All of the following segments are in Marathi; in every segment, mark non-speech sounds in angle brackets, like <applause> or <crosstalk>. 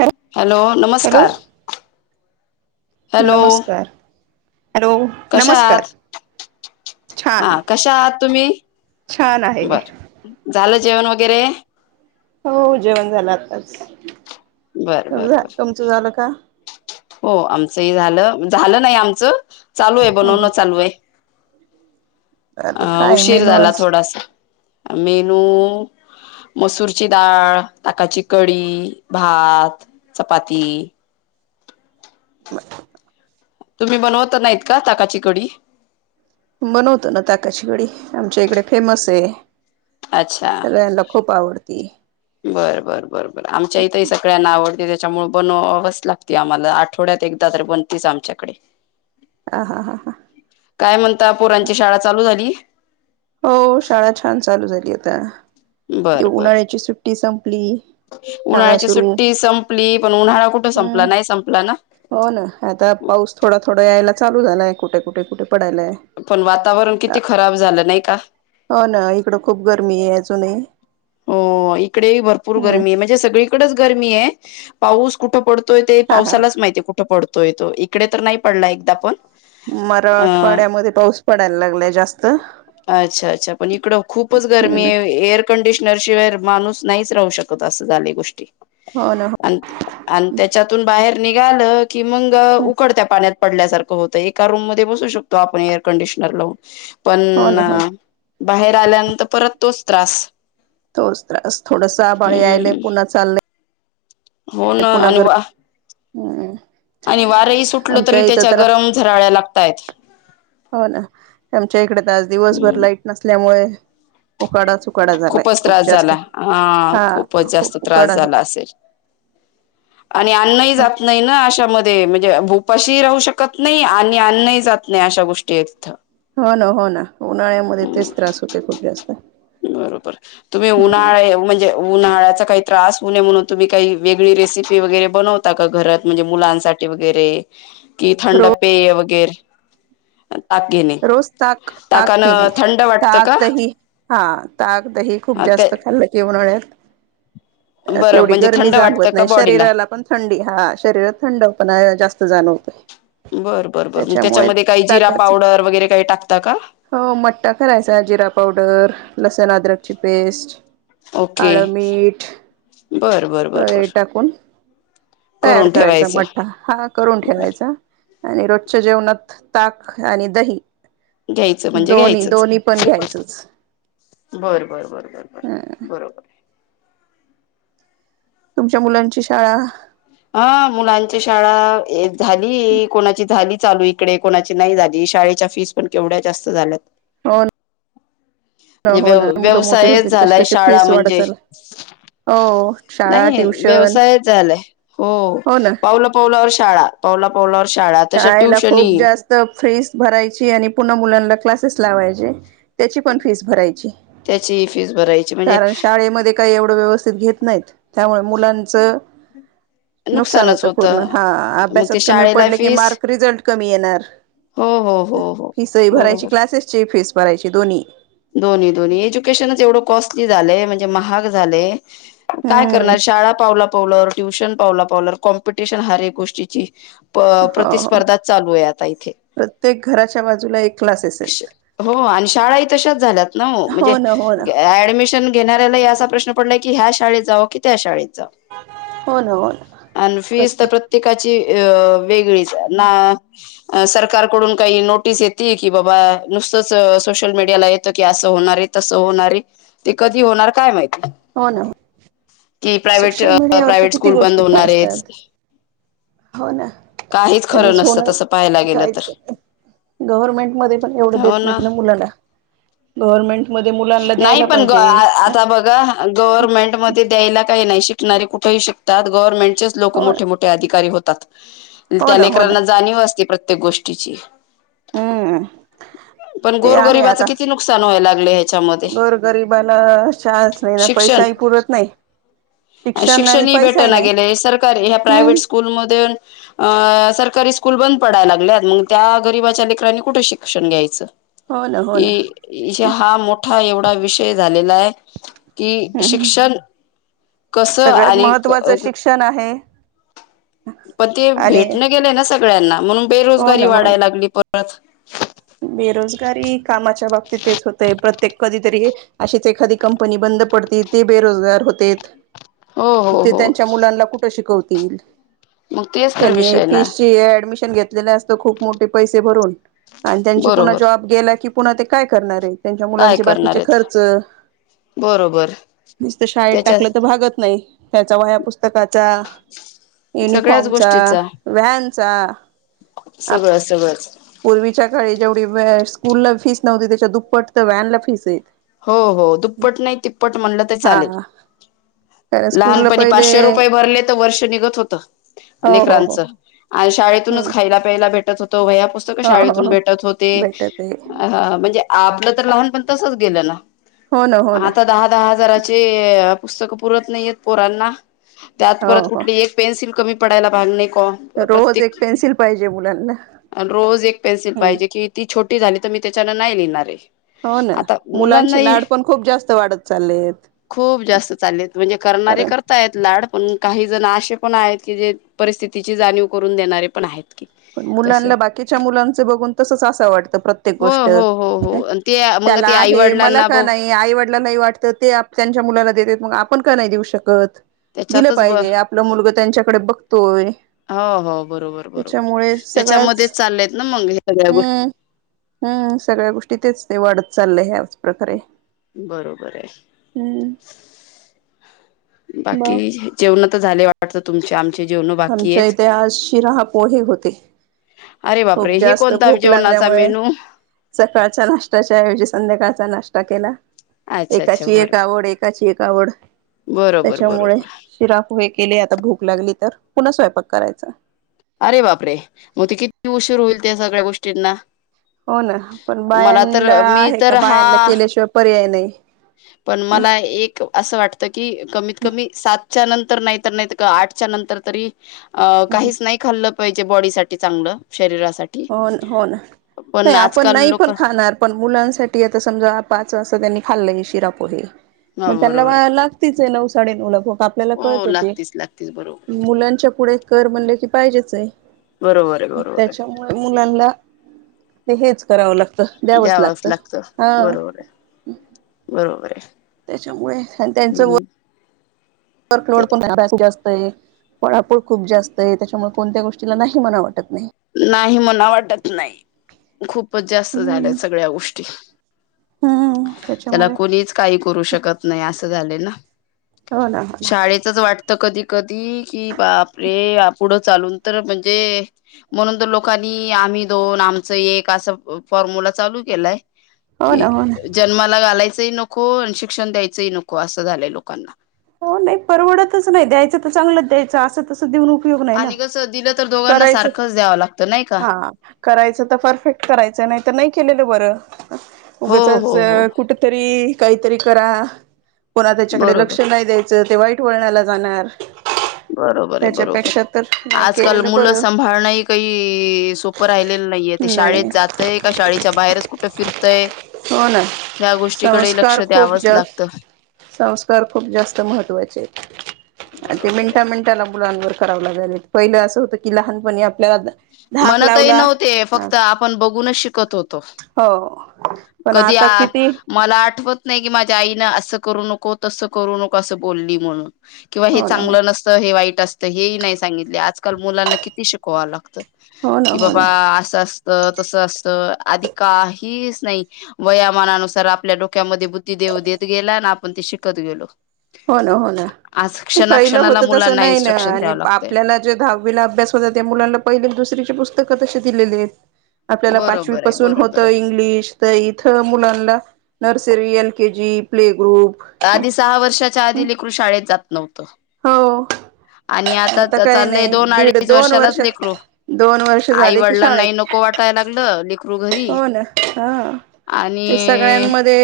हॅ हॅलो हॅलो नमस्कार. हॅलो नमस्कार हॅलो. कशा नमस्कार आहात, छान हा कशा आहात तुम्ही? छान आहे बर. झालं जेवण वगैरे? हो जेवण झाल आताच, बर बर बर तुमचं झालं का? हो आमच ही झाल, झाल नाही आमचं चालू आहे ह ह बनवण चालू आहे. आता अं काय उशीर मेनू झाला आज थोडासा मेनू मसूरची डाळ, ताकाची कडी, भात, चपाती ब <inaudible> तुम्ही बनवत नाहीत का ताकाची कडी? बनवतो ना ताकाची गडी आमच्या इकडे फेमस आहे. सगळ्यांला खूप आवडती. बर, बर, बर, बर आमच्या इथंही सगळ्यांना आवडते त्याच्यामुळे बनवावस लाग ती आम्हाला आठवड्यात एकदा तर बनतीस आमच्याकडे. हा हा हा हा. काय म्हणता पोरांची शाळा चालू झाली? हो शाळा छान चालू झाली होता ते बर बर उन्हाळ्याची सुट्टी संपली. शाळा उन्हाळ्याची सुरू सुट्टी संपली पण उन्हाळा कुठे हम्म संपला नाही संपला ना? हो ना आता पाऊस थोडा, थोडा यायला चालू झालाय कुठे, कुठे, कुठे पडायलाय. पण वातावरण किती खराब झालं नाही का? हो ना इकडं खूप गरमी आहे अजूनही. हो इकडे भरपूर हम्म गरमी आहे म्हणजे सगळीकडेच गरमी आहे. पाऊस कुठं पडतोय ते हा हा पावसालाच माहिती कुठं पडतोय तो इकडे तर नाही पडला एकदा पण मराठ अ आठवाड्यामध्ये पाऊस पडायला लागलाय जास्त. अच्छा, अच्छा पण इकडं खूपच गरमी हम्म आहे एअर कंडिशनर शिवाय माणूस नाहीच राहू शकत अस झाली गोष्टी हो ना हो. आन, आन त्याच्यातून बाहेर निघालं की मग हो उकडत्या पाण्यात पडल्यासारखं होत एका रूम म बसू शकतो आपण एअर कंडिशनर लावून पण हो ना हो ना बाहेर आल्यानंतर परत तोच त्रास. तोच त्रास थोडस आबाळ आयले हम्म पुन्हा चालय हो ना त्यात पुन्हा आणि वा गरम आणि वारही सुटलं तरी त्याच्या गरम झराळ्या लागत्यात. हो ना आमच्या इकडे तर आज दिवसभर हम्म लाईट नसल्यामुळे उकाडच, उकाडा. झालाय खूपच खूप त्रास जास्त झाला हा खूपच जास्त खूप त्रास उकाडा झाला असेल. आणि आणन्नही जात नाही ना अशामध्ये म्हणजे भूपाशी राहू शकत नाही आणि अन्नही जात नाही अशा गोष्टी आहे तिथं. हो ना हो ना उन्हाळ्यामध्ये तेच त्रास होते खूप जास्त. बरोबर तुम्ही हम्म उन्हाळे म्हणजे उन्हाळ्याचा काही त्रास होवु नये म्हणून तुम्ही काही वेगळी रेसिपी वगैरे बनवता का घरात म्हणजे मुलांसाठी? वगैरे कि थंड रोज पेय वगैरे ताक घेणे रोज ताक, ताक ताकानं पिणे थंड वाटतं ताक, का दही हा हा ताक दही खूप ते जास्त खाल्लं की उन्हाळ्यात बरं तेवढी म्हणजे गर्मी थंड वाटतं जाणवत का नाही बॉडीला शरीराला पण थंडी हा शरीरात थंड पण जास्त जाणवतोय. बर, बर, बर मग त्याच्यामध्ये काही जिरा ताकाच पावडर वगैरे काही टाकता का? हो मट्टा करायचा जिरा पावडर, लसण, अद्रकची पेस्ट ओके काळं मीठ बर बर बर बर वगैरे टाकून तयार करून करायचा ठेवायचं मठ्ठा हा करून ठेवायचा. बर आणि रोजच्या जेवणात ताक आणि दही. घ्यायचं म्हणजे दोन्ही, घ्यायचंच दोन्ही पण घ्यायचच. बर बर बर बर बर बरोबर. तुमच्या मुलांची शाळा? हा मुलांची शाळा झाली कोणाची झाली चालू इकडे कोणाची नाही झाली शाळेच्या फीस पण केवढ्या जास्त झाल्यात. हो ना म्हणजे हो व्यव ना मुलं मोठीे व्यवसायच होतील तशी, झालाय तशी शाळा फीस वाढत म्हणजे चालली. हो शाळा, नाही ट्युशन व्यवसायच झालाय हो पावल, पावलावर शाळा, पावला, पावलावर शाळा, तसच शाळेला खूप ट्युशनही. जास्त फीस भरायची आणि पून्हा मुलांना क्लासेस लावायचे. त्याची पण फीस भरायची त्याची फीस भरायची म्हणजे कारण शाळेमध्ये काही एवढं व्यवस्थित घेत नाहीत त्यामुळे मुलांच नुकसान होतं पूर्ण हा मग अभ्यासात ते कमी शाळेला पडले की फीस मार्क रिझल्ट कमी येणार, हो हो हो हो फि सही भरायची बरोबर क्लासेस- ची फीस भरायची दोन्ही. दोन्ही, दोन्ही एज्युकेशनच एवढं कॉस्टली झालंय म्हणजे, महाग झालेय. काय हम्म करणार शाळा पावला, पावलवर- ट्युशन पावला, पावलावर कॉम्पिटिशन हर एक गोष्टीची. प.. हो हो प्रतिस्पर्धा चालू आहे आता इथे. प्रत्येक घराच्या बाजूला एक क्लासेस आहेत. हो आणि शाळाही तशाच झाल्यात ना, म्हणजे हो ना हो ना ऍडमिशन घेणाऱ्याला- याचा प्रश्न पडला की, ह्या शाळेत जाव, की त्या शाळेत जाव, हो ना हो ना आन फीस तर प्रत्येक- प्रत्येकाची वेगळीच आहे. ना- अ सरकारकडून काही नोटीस यतील की, बाबा नुसतंच सोशल मीडि- याला येत की, असं होणारे तसं होणारे ते कधी होणार काय माहित? हो ना हो. कि प्रायव्हेट, सोशल मीडियावरच्या प्रायव्हेट किती स्कूल बंद गोष्टी काय होणारे आहेत. असतात हो ना, काहीच कधी खरं नसतं तसं पाहायला <unintelligible> गेलं काहीच तर करणार. गव्हर्नमेंट मध्ये पण एवढं देत नाहीत ना मुलाला, गव्हर्नमेंट- मध्ये मुलांनला द्यायला पाहिजे. गव्हर्नमेंटमध्ये द्यायला काही नाही शिकणारे कुठेही शिकतात, गव्हर्नमेंट- चेच हो मोठे, मोठे अधिकारी होतात, हो त्या ना हो ना लेकराला जाणीव असते प्रत्येक गोष्ट- ष्टिची, हम्म पण ते गोरगरीबाच किती नुकसान व्हाय लागलय. गोर गरीबाला शाळाच नाही, पैसाही पुरत नाही. शिक्षण ही भेटना की नाही, सरकारी ह्या हम्म प्रायव्हेट स्कूलमध्ये- अ सरकारी स्कूल बंद पडायला लागल्यात, मग त्या गरिबाच्या लेकरांनी कुठे शिक्षण घ्यायचं? हो ना हो ना ये, ये हा मोठा एवढा विषय झालेला आहे, - कि, हम् शिक्षण कस सगळ्यात महत्त्वाचं आणि- शिक्षण आहे पण ते आणि भेटल गेलय ना सगळ्यांना, म्हणून हो बेरोजगारी ना हो ना वाढायला लागली परत. बेरोजगारी कामाच्या बाबतीतच तेच होतय प्रत्येक कधीतरी- अशीच एखादी कंपनी बंद पडती, ते बेरोजगार होतेत. हो हो ते हो त्यांच्या मुलानला कुठं शिकवतील? मग तेच तर त्यांनी विषय ना फीसची ऍडमिशन घेतलेलं असतं, खूप मोठे पैसे भरून- आणि त्यांची पुन्हा बरोबर जॉब गेला की पुन्हा ते काय करणार आहे त्यांच्या काय मुलांचे करणार बाकीचे आहेत खर्च- बरोबर नुसत शाळेत त्याच्या टाकलं तर भागत नाही, त्याचा वह्या पुस्तकाचा- सगळ्याच युनिफॉर्मचा, गोष्टीचा व्हॅनचा- आप सगळं, सगळंच. पूर्वीच्या काळी जेवढी स्कूल ला फीस नव्हती, त्याच्या दुप्पट तर व्हॅनला फीसये. हो, हो दुप्पट नाही, तिप्पट म्हणलं तर चालेल. हा कारण स्कूलला लहानपणी पहिले पाचशे रुपये भरले तर वर्ष निघत होत. हो हो हो लेकरांचं आणि शाळेतूनच हम्म खायला प्यायला भेटत होत. वह्या, पुस्तक हो हो शाळेतून हो भेटत होते, भेटत आहे म्हणजे आपलं तर लहानपण तस- गेलेल. हो ना, हो ना. दहा, दहा हजाराचे पुस्तक पुरत नाहीयेत पोरांना, त्यात परत हो हो कुठली एक- पेन्सिल कमी पडायला भागणे को. रोज एक पेन्सिल पाहिजे. बोलाल ना. अन, रोज एक पेन्सिल पाहिजे की, ती छोटी झाली तर मी त्याच्यान नाही लिहिणार आहे. हो ना. मुलांना मुलांचे ही लाड पण खूप जास्त वाढत चाललेत खूप जास्त चाललेत म्हणजे करणारे कारण कर करता येत लाड पण काही जण अशे पण आहेत की जे परिस्थितीची जाणीव करून देणारे पण आहेत की. तस मुलांना बाकीच्या मुलांच बघून तसच असं वाटतं प्रत्येक गोष्ट. त्या मंग आय हे मला का नाही आईवडला नाही वाटतं ते त्यांच्या मुलाला देतेत मग आपण का नाही देऊ शकत. दिलं त्याच्यातच ब पाहिजे आपलं मुलग त्यांच्याकडे बघतोय. हो हो बरोबर बरोबर त्याच्यामुळे सगळंच त्याच्यामध्येच चाललेय आहेत ना मग हे सगळ्या गोष्टी हम्म हम्म सगळ्या गोष्टी तेच ते वाढत चाललंय ह्याच प्रकारे. बरोबर आहे. हम्म. बाकी ब जेवण तर झाले वाटतं तुमच्या आम आमच्या इथे आज शिराहा पोहे होते. अरे खूप बापरे हे जास्त कोणता खूक जेवणाचा लागल्यामुळे मेनू सकाळच्या नाशष्टत्याच्या ऐवजी संध्याकाळचा नाश्ता केला. अच्छा अच्छा एकाची एक बरं आवड एकाची एक आवड बरोबर त्याच्यामुळे बरोबर उशिरा पोहे केले आता भूक लागली तर पुन्हा स्वयंपक करायचा. अरे बापरे मग ते किती उशीर होईल त्या सगळ्या गोष्टींना. हो ना पण मला तर बायांला मी आहे का तर बायांला हा केल्याशिवाय पर्याय नाही. पण मला एक असं वाटत की कमीत कमी सातच्या नंतर नाही नाहीत का आठच्या नंतर तरी अ काहीच नाही खाल्लं पाहिजे बॉडी साठी चांगलं शरीरासाठी होन हो ना पण नाही आपण आजकाल नाही लोक पण खाणार पण मुलांसाठी आता समजा पाच वाजता त्यांनी खाल्लं शिरा पोहे हा मग त्यांना बरोबर वाळाला लागतेच नऊ-साडेनऊ भूक आपल्याला कळत हो होती. लागतीच लागतीच बरोबर मुलांच्या पुढे कर म्हणले की पाहिजेच आहे. बरोबर आहे बरोबर आहे. त्याच्यामुळे मुलांना ते हेच करावं लागतं. द्यावच लागतं हा बरोबर आहे बरोबर आहे. त्याच्यामुळे आणि त्यांच व हं, ते वर्कलोड <inaudible> अभ्यास जास्त आहे. पळापळ खूप जास्त आहे त्याच्यामुळे कोणत्या गोष्टीला नाही म्हणा वाटत नाही. नाही म्हणा वाटत नाही खूपच जास्त झाल्या हम्म सगळ्या गोष्टी. हम्म त्याला त्याच्यामुळे कुणीच काही करू शकत नाही असं झाले ना. हो ना हो ना शाळेत असच वाटत कधी कधी की बापरे अ पुुढं चालून तर म्हणजे म्हणून तर लोकांनी आम्ही दोन आमच एक असं फॉर्म्यला चालू केलाय. हो ना कि हो ना. जन्माला घालायचंही नको आणि शिक्षण द्यायचंही नको असं झालंय लोकांना. हो नाही परवडतच नाही द्यायचं तर चांगलंच द्यायचं असं तस देऊन उपयोग नाही ना आणि कसं दिलं तर दोघांना करायच सारखंच द्यावं लागतं नाही का हा करायच तर परफेक्ट करायचं नाही तर नाही केलेलं बरं हो उगाचच हो हो कुठ तरी काहीतरी करा पुन्हा त्यांच्याकडे बरोबर नाही द्यायच ते वाईट वळणाला जाणार. बरोबर ये बरोबर. त्याच्यापेक्षा तर नाही आजकाल केलेलं मुलं बरं सांभाळणंही काही सोपं राहिलेलं नाहीये ते नाही शाळेत नाही. जात तय का शाळेच्या बाहेरच कुठं फिरतंय. हो ना या गोष्टीकडे लक्ष संस्कार खूप द्यावंच जास्त लागतं. संस्कार खूप जास्त महत्वाचे आहेत. आणि ते मिंट बरोबर मिंटा मिनंटाला मुलांवर कराव लागायलय पहिलं असं होतं. की लहानपणी आपल्याला धाक मणतही लावला नव्हते ह फक्त आपण बघूनच शिकत होतो. हो. पण कधी आता आ किती मला आठवत नाही की माझ्या आईनं असं करू नको तसं करू नको असं बोलली म्हणून किंवा हे हो ना चांगलं नसतं हे वाईट असतं. हेही नाही सांगितले आजकाल मुलांना किती शिकवाव लागतं. हो ना कि हो बाबा ना असं असत तसं असत आधी काहीच नाही. वयामानानुसार आपल्या डोक्यामध्ये बुद्धीदेव देत गेला आणि आपण ते शिकत गेलो. हो ना. हो ना. आज पहिलं क्षणाक्षणाला होत तसं मुलांना नाही ना इन्स्ट्रक्शन आणि द्यावं लागतंय आपल्याना जे दहावीला अभ्यास होत त्या मुलांना पहिले दुसरीची पुस्तक तशी दिलेली आहेत. आपल्याला बरोबर आहे पाचवीपासून बरोबर होतं आहे इंग्लिश तर इथं मुलांना nursery, L K G, play group आधी सहा वर्षाच्या आधी लेकरू शाळेत जात नव्हतं. हो. आणि आता काही चाललंय नाही दोन दीड अडीच -दोन वर्षालाच वर्ष लेकरू -दोन वर्ष झाले की शाळेत. को वाटाय लागल लेक हो ना! हा. ते आणि सगळ्यांमध्ये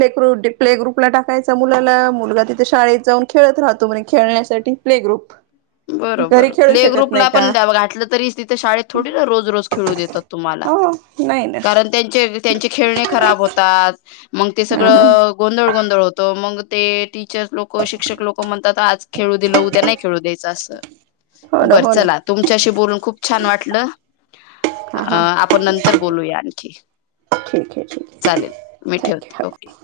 लेकरू प्ले ग्रुपला टाकायचा मुलाला. मुलगा तिथे शाळेत जाऊन खेळत राहतो. म्हणे खेळण्यासाठी टी प्ले ग्रुप घरी बरोबर खेळू प्ले शकत ग्रुपला नाही का आपण ड ब घाटलं तरी तिथे शाळेत थोडी ना रोज - रोज खेळू देतात. तुम्हाला. हो नाही ना कारण त्यां चे -त्यांचे खेळणे खराब होतात मग ते हम्म हम्म सगळं गोंधळ गोंधळ होत. त मग ते टीचर्स लोक शिक्षक लोक म्हणतात आज खेळू दिलं उद्या नाही खेळू द्याय च अस हो ना बर हो ना चला तुमच्याशी बोलून खूप छान वाटलं. हा हा अं आपण नंतर बोलूया आणखी ठीक आहे ठीक आहे चालेल मी ठेवते थँक्यू ओके.